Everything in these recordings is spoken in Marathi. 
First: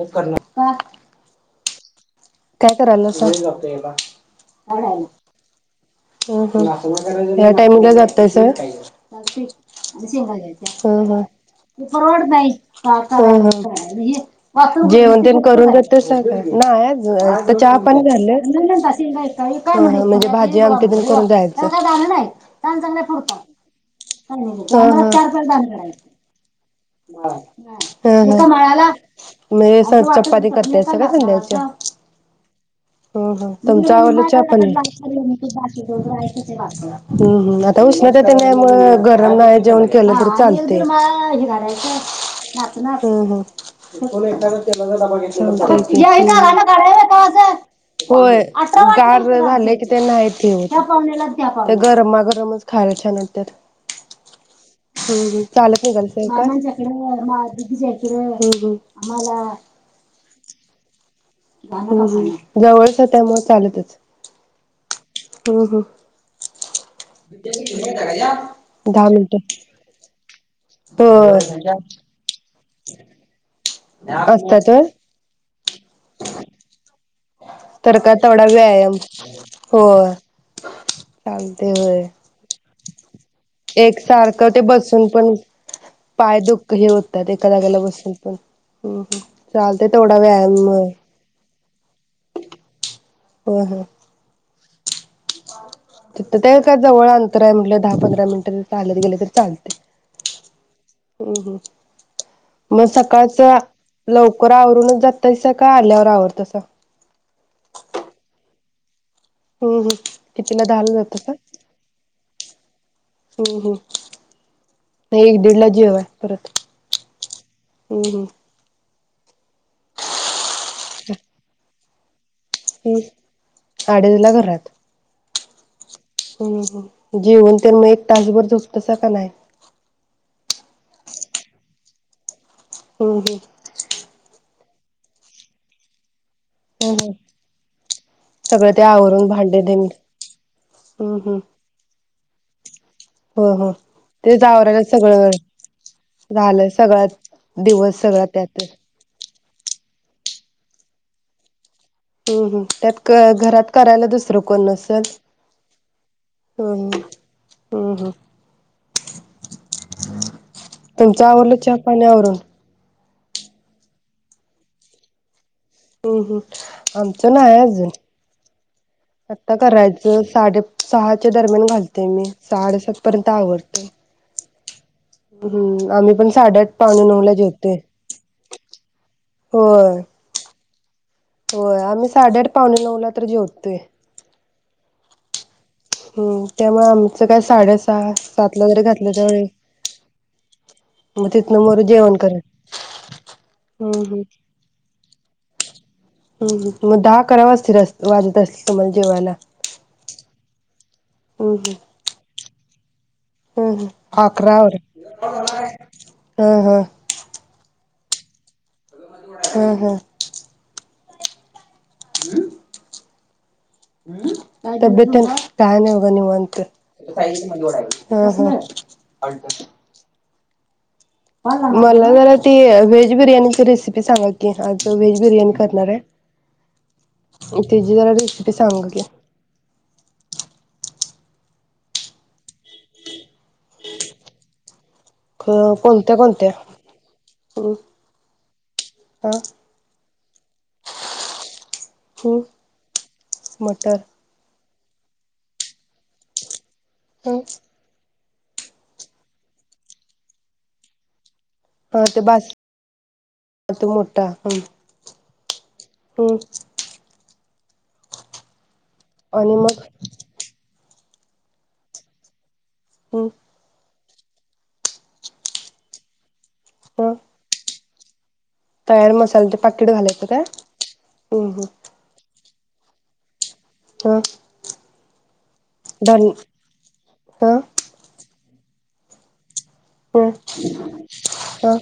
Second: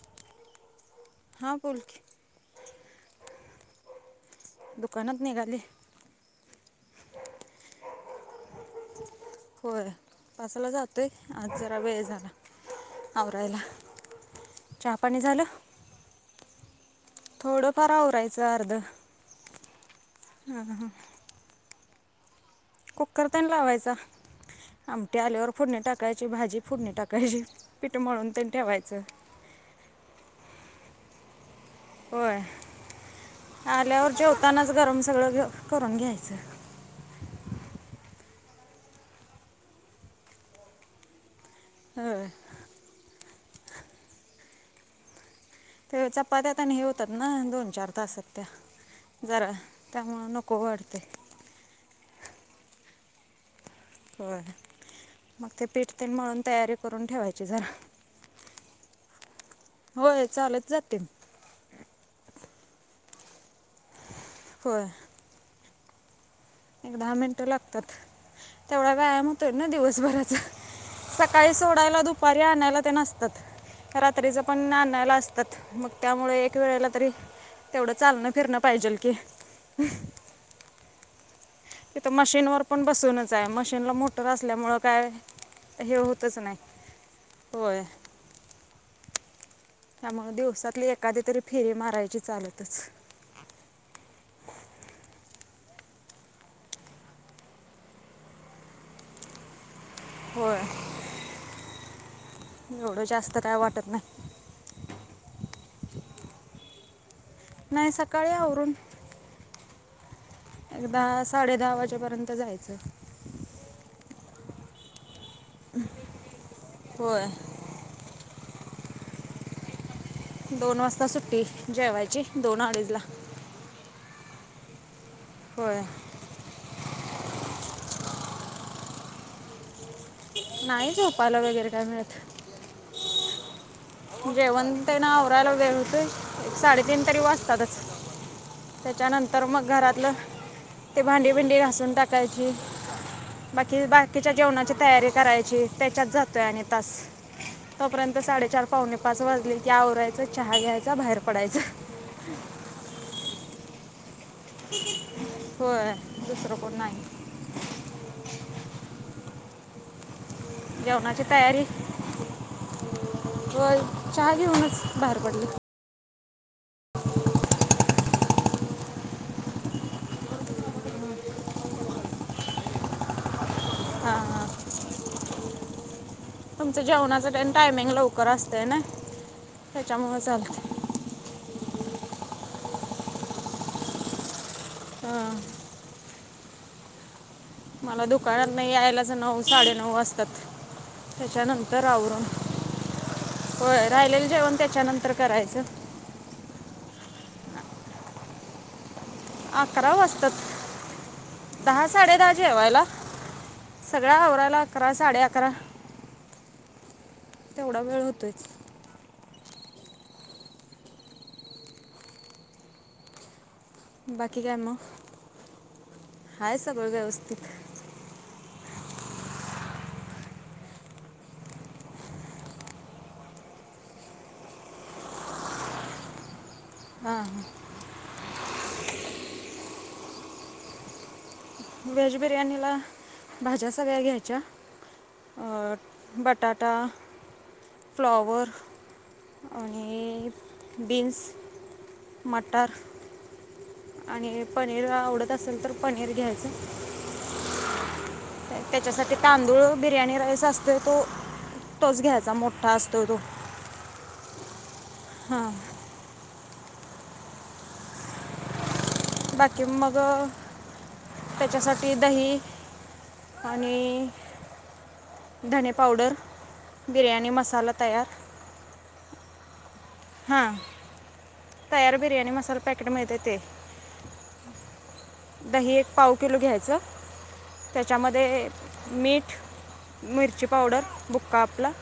बुक करणा हां. हां. बोलखी. काय करालायसा? दुकानात निघाली हम्-हम् या टाईम ला जातायसा होय व्हय, पाचला जातोय आज जरा वेळ झाला आवरायला हम्-हम् चहा जेवन पाणी तेन झालं करु [unintelligible] काय नाये हम् आता चहा थोडंफार पणी झालं. आवरायचं ह अर्ध म्हणजे भा [unintelligible] पण करून जाय [unintelligible] जालं नाही. कुक्कर तेन लावायचा, आमटी आल्यावर फोडणी टाकायची भाजी फोडणी टाकायची पीठ मळून त्यानं ठेवायचं हम्-हम् [unintelligible] सरचपाती [unintelligible] [unintelligible] होय ह ह तुमच आल्यावर आवरल चहा, पाणी? जेवतानाच गरम सगळं घे करून घ्यायचं त उष्णता तेवड्यामुळ गरम नाय जेवण केल तरी चालतय. ह हंम्म हंम्म कोण एकट्यान तेलाचा डबा घेतला ते चपात्या त्यानं हे होतात ना तरी दोन चार [unintelligible] तासात होय. त्या गार जरा झालय की ते त्यामुळं नाहीत हि नको वाटते हूत. ते गरमा गरमच खायला छान वाटत्यात. होय. [unintelligible] हम हम. मग ते चालत पीठ तेल मळून तयारी निघाल्यास करून ठेवायची जरा व्हय? होय चालत जाते मी. [unintelligible] हंम्म हम्म जवळच त्यामुळं चालतच. होय. हह. एक दहा मिनटं लागतात तेवढा दहा व्यायाम मिनिट होतोय ना दिवसभराचा. सकाळी होय सोडायला दुपारी आण [unintelligible] ते नसतात. रात्रीच पण असतात होय नानाला असत त्यात मग त्यामुळे एक वेळेला तरी तेवढं तर का चालणं तेवढा फिरणं व्यायाम पाहिजेल की. आलते होय. तिथं मशीनवर पण बसूनच. आहे मशीनला एक मोटर सारखं ते असल्यामुळं बसून काय पण हे होतच पाय नाही दुःख हे होतात एका जाग्याला बसून पण. हम्-हम् त्या मग दिवसातली एकादी तरी फेरी मारायची चालतच. तत् ते काय जवळ अंतर आहे म्हटलं दहा पंधरा मिनिटं न चालत गेल तर चालतंय. होय हम्-हम्, म एवढं जास्त सकाळचं काय वाटत नाही लवकर आवरूनच जातायसा काय आल्यावर आवर तसा नाही सकाळी आवरून. हम्-हम् एक दहा साडे दहा वाजेपर्यंत जायचं. एक-दिडला जेवाय परत. होय हम्-हम् दोन वासता सुट्टी. जेवायची. दोन अडीचला हम्, आडीजला घा रात होय हम्-हम्, जेवूनतेन एक तासभर झोपतासा का नाही? नाही झोपायला वगैरे काय मिळत. हम्-हम् जेवनतेन आवरायला वेळ होतोय. हम्म साडेतीन हम्म तरी वाजतातच. सगळं ते आवरून त्याच्यानंतर भांडे मग तेन घरातलं ते हम्म भांडी हम्म. भिंडी घासून टाकायची. हो हो बाकी बाकीच्या तेच जेवणाची आवरायला तयारी सगळं करायची. त्याच्यात जातोय आणि झालं तास. सगळा दिवस तोपर्यंत सगळा साडेचार त्यातच. पाच वाजलेकी आवरायचं चहा घ्यायचा बाहेर पडायचं. हम्-हम्, त्यात क घरात करायला दुस् तर कोण नसल? होय दुसरं कोण हं नाही हम्-हम् [inaudible] तुमच जेवणाची आवरलं चहा पानी आवरून? व्हय, चहा घेऊनच बाहेर पडले. हम्-हम् आमचं नाही आजून. आता करायचं. साडे सहाच्या दरम्यान घालतोय मी. साडेसात पर्यंत आवर हां-हां हम्म आम्ही पण साडेआठ तुमचं पावणे नऊला जेवणाचतेन जेवतोय. टायमिंग लवकर असतय ना, होय तेच्यामुळ चालतय. होय आम्ही साडेआठ पावणे नऊला तर जेवतोय. हां हम्म त्यामुळं आम मला दुकानात नाही यायलाच नऊ त्यावेळी साडे नऊ वाजतात. मग तिथनं मोर त्याच्यानंतर जेवण आवरून, करत होय हम्म हम्म राहिलेलं जेवण त्याच्या नंतर करायचं. हम्म मग दहा आकरा वाजत असतील तुम्हाला जेवायला. अकरा वाजतात. हम्म हम्म दहा साडे दहा जेवायला हम्म हम्म सगळं आकरा आवरायला अकरा साडे अकरा हं हं. तेवढा वेळ होतोयच. ह ह [inaudible] बाकी काय मग तबेततेन काय नाही बा आहे निवांत. सगळं व्यवस्थित ह ह मला जरा ते व्हेज बिर्याणीची रेसिपी सांगा की आज व्हेज बिर्याणी करणार हाय. हां हां तेजी जरा रे सीपी सांगा की? व्हेज बिर्याणीला भाज्या सगळ्या घ्यायच्या. कोणत्या कोणत्या बटाटा, हम्म फ्लॉवर, हा आणि बिन्स, हम्म मटार. मटर आणि पनीर आवडत असेल तर पनीर घ्यायचं. हम्म. त्याच्यासाठी तांदूळ बिर्याणी राईस असतोय तो हा तोच ते घ्यायचा बास मोठा असतो त मोठा हम हा. हम्म. आणि बाकी मग मगं त्याच्यासाठी दही हम्म आणि धणे पावडर हा बिर्याणी मसाला तयार तयार मसाल तर पाकीट घालायचं काय? हां हम्म तयार बिरयाणी मसाला पॅकेट मिळतंय ते. हा. दही एक पाव धन किलो घ्यायचं हा त्याच्यामध्ये मीठ ह मिरची पावडर बुक्का आपला हा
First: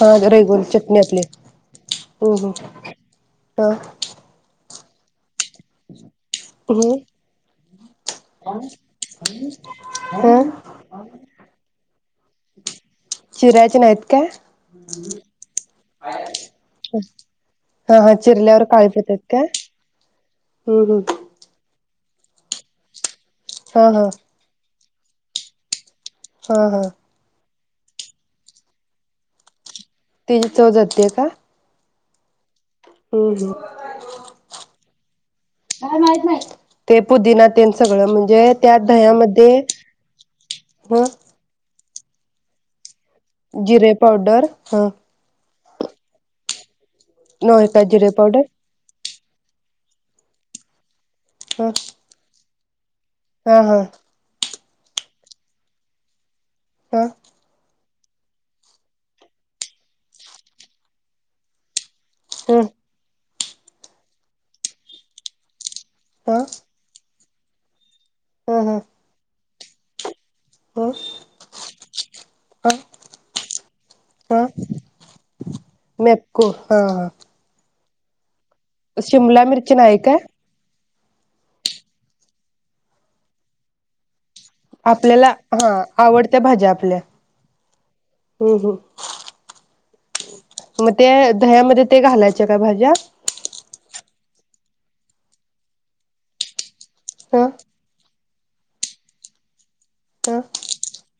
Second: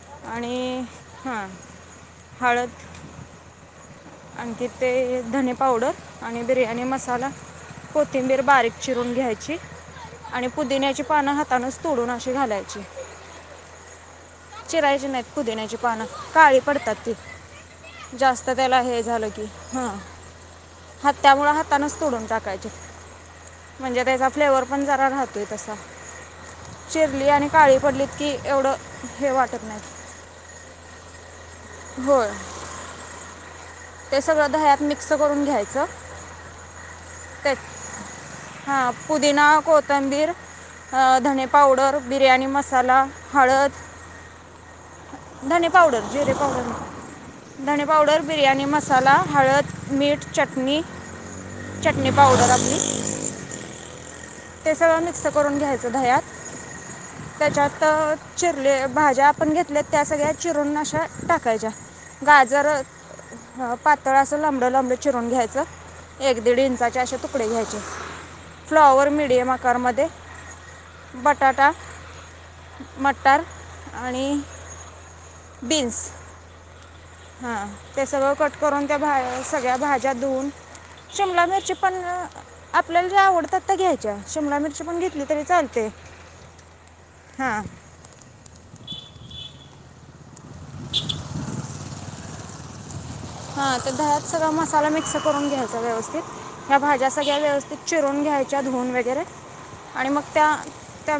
हा रेगुलर आणि चटणी आपली हा हम्म हम्म हळद. हा आणखी ते धने पावडर आणि बिर्याणी हम्म मसाला कोथिंबीर बारीक चिरून घ्यायची हा आणि पुदिन्याची पानं हाताानच तोडून अशी घालायची चिरायचे नाहीत काय? चिरायचे नाहीत पुदिण्याची पानं काळी पडतात ती हा हा जास्त चिरल्यावर त्याला काळे हे पडतात झालं की काय ह हम्म हम्म हत्यामुळ हातानचं तोडून टाकायची. हा म्हणजे हा त्याचा फ्लेवर पण जरा राहतोय तसा. हा हा चिरली आणि काळी पडलीत की एवढं हे वाटत नाही. त्याची चव जाते का? होय. हम्म हम्म ते सगळं दह्यात मी ते पुदिना ते तेन सगळं म्हणजे त्या हां पुदिना दह्यामध्ये कोथिंबीर अ, म धणे पावडर बिर्याणी मसाला हळद पावडर ह. धने पावडर जिरे पावडर नाही. नव्हे का धने जिरे पावडर, बिर्याणी मसाला हळद, मीठ, चटणी ह चटणी पावडर आपल. हा हा. ते सगळं मिक्स करून घ्यायचं दह्यात ह त्याच्यात तर चिर ते भाज्या आपण घेतल्यात त्या सगळ्या चिरून अशा टाकायच्या. ह गाजर ह पातळ असं लंबे लंबे चिरून घ्यायचं ह ह एक दीड इंचाचे आशे तू तुकडे घ्यायचे. फ्लॉवर मीडियम आ कुकर मध्ये ह ह बटाटा ह म मटार आणि म्यापको हां हां. हा ते सगळं कट करून त्या भा् मिरची सगळ्या नाही भाज्या काय धुवून शिमला मिरची पण आपल्याला जे आवडतात त्या घ्यायच्या. शिमला मिरची पण घेतली आपल्याला तरी हा चालते आवडत्या भाज्या आपल्या हां हम् हम्. म ते दह्यामध्ये ते घालायचा काय भाज्या? हा त्या दह्यात सगळा मसाला मिक्स करून घ्यायचा व्यवस्थित, ह्या भाज्या सगळ्या ह व्यवस्थित चिरून घ्यायच्या. च्या धुवून वगैरे आणि मग ह त्या त्या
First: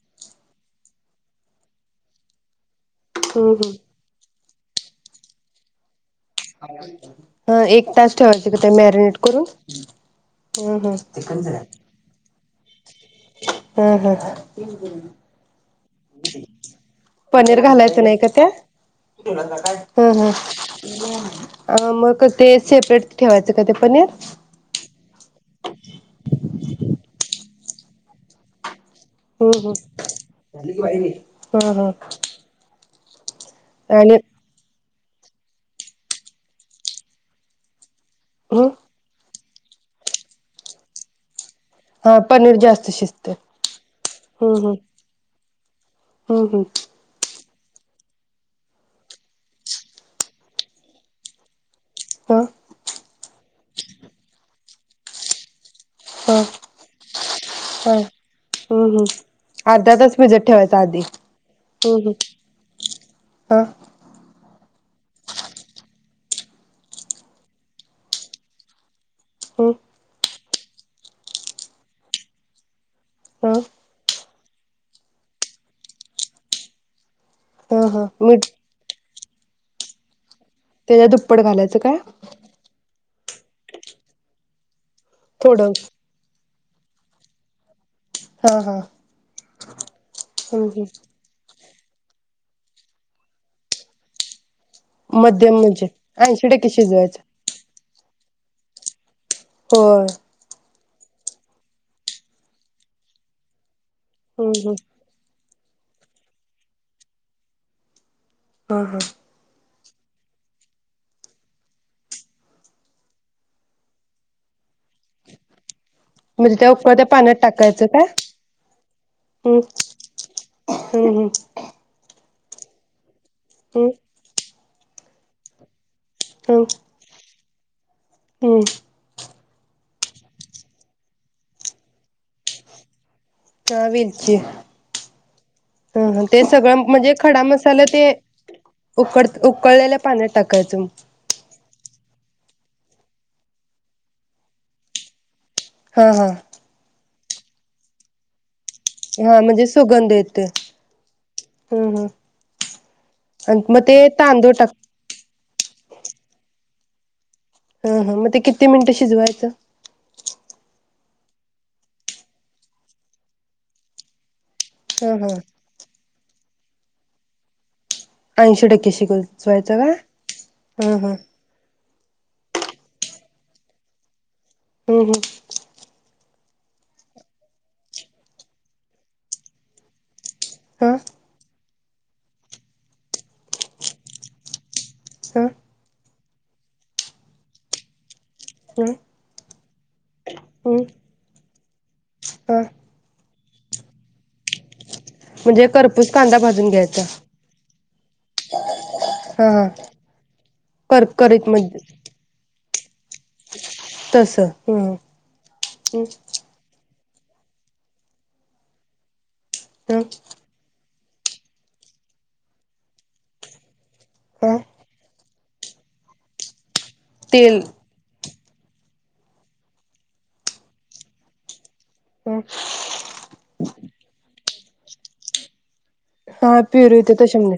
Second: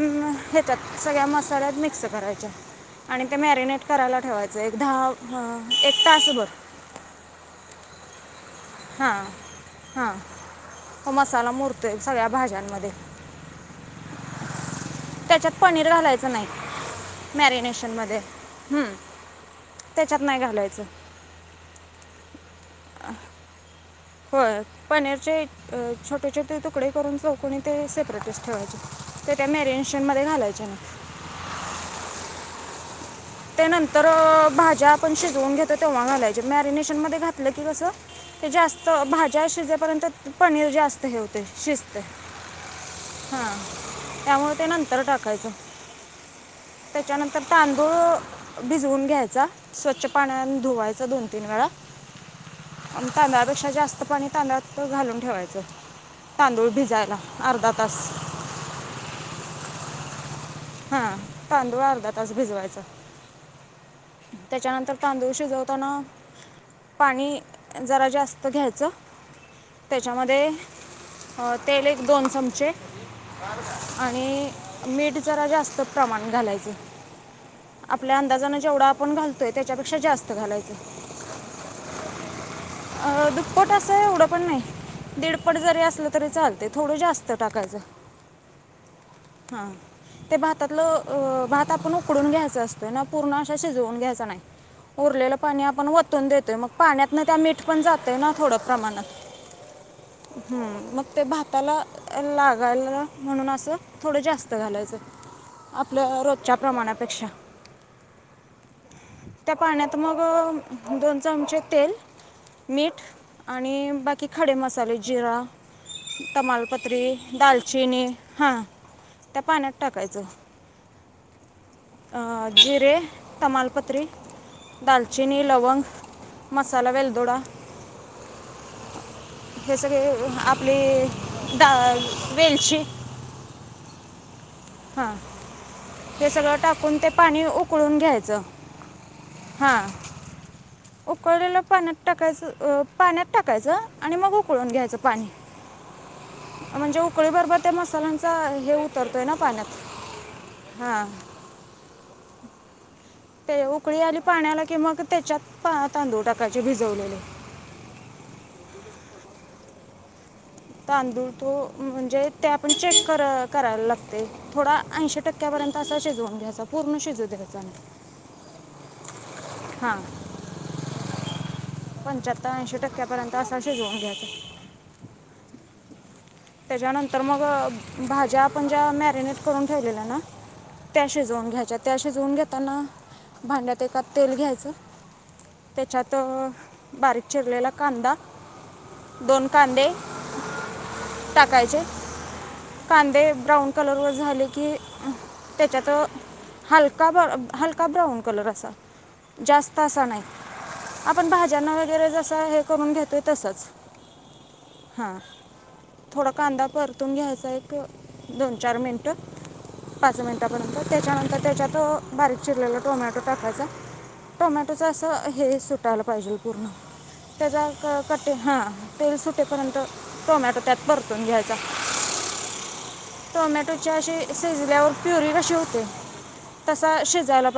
हेच्यात सगळ्या मसाल्यात मिक्स करायच्या, आणि ते हम्म हम् मॅरिनेट करायला ठेवायाचं. एक दहा म एक तास बर ह एक तास ठेवायचं. तिक ते मॅरिनेट हां करू हां हम ह मध्ये हम ह त्याच्यात पनीर घालायचं नाही पनीर घालायचं नाही मॅरिनेशनमध्ये का हम्म, त्यात हम त्याच्यात नाही घालायचं ह मग ते सेपरेट ठेवायचं का ते पनीर होय पनीरचे छोटे छोटे तुकडे करून चौकणी ते सेपरेटच ठेवायचे. ते त्या हम् मॅरिनेशनमध्ये घालायचे हम नाही हा हा. त्यानंतर आणि भाज्या पण शिजवून घेतो तेव्हा घालायचे मॅरिनेशनमध्ये घातलं की कसं ते ह जास्त भाज्या शिजेपर्यंत पनीर जास्त हे हो शिजतंय हा पनीर जास्त शिजते हा त्यामुळं हम्म ते हम् नंतर टाकायचं. हम्म हम्म तर तांदूळ भिजवून घ्यायचा स्वच्छ पाण्यान धुवायचा दोन तीन वेळा हा तांदळापेक्षा जास्त पाणी तांदळात घालून ठेवायचं तांदूळ भिजायला. अर्धा ह तास हम्म हम्म अर्धा तास भिजत ठेवायचा आधी हा तांदूळ हम्म अर्धा हम्म तास भिजवायचा हा त्याच्यानंतर तांदूळ शिजवताना पाणी जरा जास्त घ्यायचं. हम्म त्याच्यामध्ये अ तेल एक दोन चमचे. हा आणि मीठ जरा जास्त प्रमाण घालायचे. हा हा आपल्या मीठ अंदाजाने जेवढा आपण घालतो त्याच्यापेक्षा जास्त घालायचं त्याच्या दुप्पट घालायचं काय? पट अस एवढं पण नाही. दीडपड थोडं जरी असलं तरी चालतय. थोडं जास्त टाकायचं. हा हा. हां ते हम्म भातातलं हम्म अ भात आपण उकडून घ्यायचा असतोय ना, पूर्ण असा शिजवून घ्यायचा नाय. उरलेलं मध्यम पाणी म्हणजे आपण वतून ऐंशी देतोय मग टक्के शिजवायचं पाण्यातन त्या मीठ पण जात ते ना थोडं प्रमाणात होय हम्म. मग ते भाताला लागायला म्हणून असं थोडं हम्म फत हम्म घालायचं आपल रोजच्या प्रमाणापेक्षा हा हा. त्या पाण्यात मग दोन चमचे तेल, मीठ आणि बाकी खडे मसाले. जिरा, म्हणजे त्या तमालपत्री, उकळत्या पाण्यात टाकायचं काय दालचिनी हां. त्या हम्म पाण्यात टाकायचं हम्म हम्म. आ जिरे हम्म तमालपत्री दालचिनी, लवंग हम्म मसाला वेलदोडा हम्म. हे सगळे आपली द वेलची हा वेलची हां ह हे ते सगळं टाकून ते म्हणजे खडा पाणी मसाला उकळून ते घ्यायचं उकड हां उकळलेल्या पाण्यात टाकायचं. उकळलेलं पाण्यात टाकायचं पाण्यात टाकायचं आणि मग उकळून घ्यायचं पाणी. हा हा. म्हणजे उकळीबरोबर त्या मसाल्यांचा हे उतरतोय ना हा म्हणजे पाण्यात सुगंध येतोय. हां हं हं. ते उकळी आली पाण्याला कि मग ते च्यात पहा तांदूळ टाकायचे भिजवलेले. हा हा मग ते किती मिनिटं शिजवायचं. तांदूळ तो म्हणजे ते आपण चेक कर करायला लागतेय. थोडा हा ऐंशी हा टक्क्यापर्यंत असा शिजवुन म्हणजे पूर्ण शिजत द्यायचा नाही. ऐंशी टक्के शिजवुन जवायचा का? हां ह हां. पंच्याहत्तर ऐंशी टक्क्यापर्यंत असं शिजवून घ्यायचं. हम्म हम्. त्याच्यानंतर मग भाज्या आपण ज्या मॅरिनेट करून ठेवलेल्या ना. हा त्या शिजवून घ्यायच्यात. ते शिजवून घेताना भांड्यात एका तेल घ्यायचं. ह त्याच्यात त बारीक चिरलेला कांदा. नाय. दोन कांदे - - टाकायचे हा कांदे ब्राऊन कलर वर झाले की म्हणजे त्याच्यात करपूस कांदा भाजून घ्यायचा. हा बाऊन कलर असा हा हा जास्त असा नाही. कर आपण करीत म भाज्यांना वगैरे जसा हे - - करून घेतोय तसचं - - तस हंम्म. थोडा कांदा परत - - तुन घ्यायचा एक दोन चार मिनिट. हं पाच मिनिटापर्यंत त्याच्यानंतर त्याच्यात बारीक चिरलेला टोमॅटो टाकायचा हा टोमॅटोचं असं हे सुटायला पाहिजे पूर्ण तेल त्याचा कर - - हा तेल सुटे पर्यंत टोमॅटो त्यात परतून घ्यायचा. हंम्म. टोमॅटोच्या अशी शिजल्यावर प्युरी कशी होते. हा पिरी तसा होते तशी शिजायला म्हणे.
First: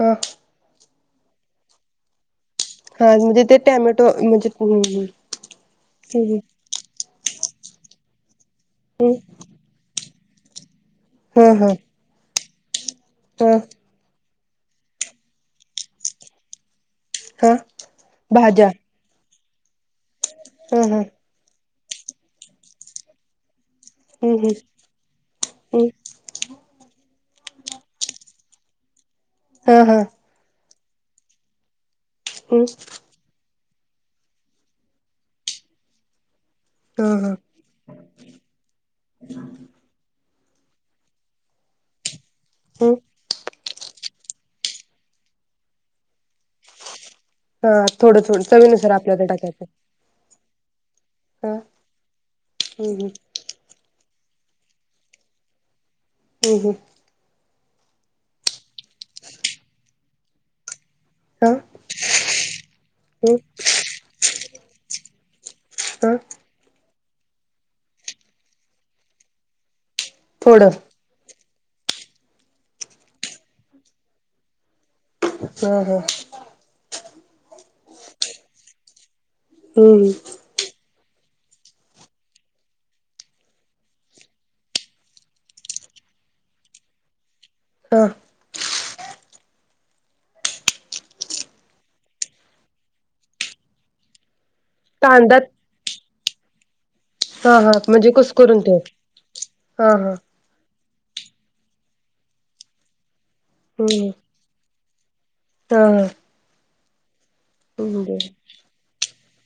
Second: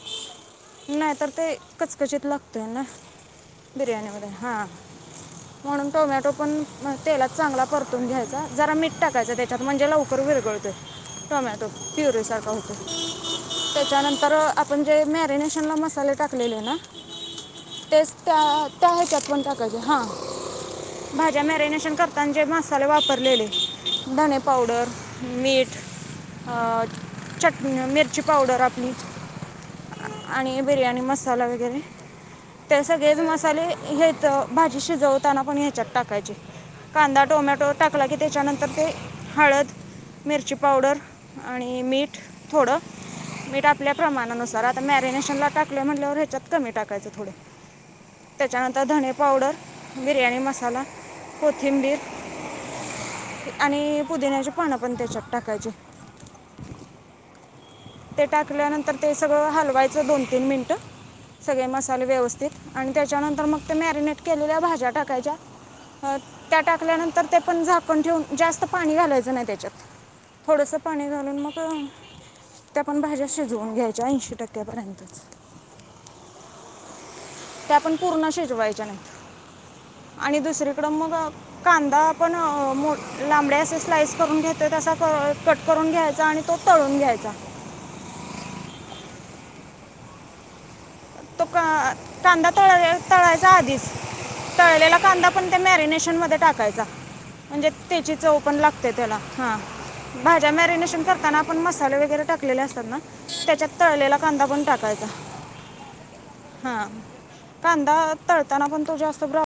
हा. नाही तर ते कचकचित लागत. होना हा म्हणजे ते टॅमॅटो बिर्याणि मध्ये म्हणजे हा हम् म्हणुन टोमॅटो पण तेलात चांगला परतून घ्यायचा जरा मीठ हम् टाकायचं त्याच्यात म्हणजे लवकर पार विरघळतय हा टोमॅटो हा प्युरे सारखा होतो हा त्याच्यानंतर आपण जे मॅरनेशनला मसाले टाकलेले ना हा तेच त्या त्या भाज्या त्याह्याच्यात म्हणतात हा हा हा भा मॅरिनेशन करतांना जे मसाले वापरलेले हम्म धणे हम्म पावडर मीठ हम् अ चटणी मिर्ची पावडर आपली ह ह आणि बिर्याणी मसाला वगैरे ते सगळेच मसाले हेेत भाजी शिजवतांना पण हेच्यात टाक काजू हा कांदा हा टोमॅटो टाकला की त्याच्यानंतर ते हळद मिरची पावडर आणि मीठ. थोडं हम् मीठ ह्या प्रमाणानुसार आता मॅरिनेशनला टाकलं म्हंटल्यावर ह्याच्यात कमी टाकायचं पुढं हा थोडं थोडं त्याच्यानंतर चवीनुसार धने आपल्याला पावडर, टाकायचं बिर्याणी मसाला, हा कोथिंबीर हम्म हम्म आणि [unintelligible] देण्याची पानं पण त्याच्यात टाकायची हं हं ते टाकल्यानंतर ते सगळं हलवायचं दोन तीन मिनिटं हा सगळे मसाले व्यवस्थित आणि हम् त्याच्यानंतर मग ते मॅरिनेट केलेल्या भाज्या टाकायच्या हा हं त्या टाक सुकल्यानंतर ते पण झाकण ठेवून जास्त पाणी घालायचं नाही त्याच्यात थोडं थोडस पाणी घालून मग [unintelligible] त्या पण भाज्या शिजवून घ्यायच्या ऐंशी टक्क्यापर्यंत हा हा त्या पण पूर्ण शिजवायच्या नाहीत. हम्म. आणि दुसरीकडं मग कांदा आपण मो लांबडे असे स्लाइस करून घेतो तसा कट करून घ्यायचा आणि तो तळून घ्यायचा. ह. तो का कांदा थोडा वेळ तळायचा आधीच. तळलेला कांदा पण ते मॅरिनेशन मध्ये टाक कायचा. [unintelligible] हा म्हणजे हा तेची चव पण कुसकरून ठेव लागते त्याला हा भाज्या मॅरिनेशन करताना मसाले वगैरे टाकलेले असतात ना. त्याच्यात हम्म तळलेला कांदा पण टाकायचा. हा हा हा. कांदा बर तळतांना पण तो जास्त प्र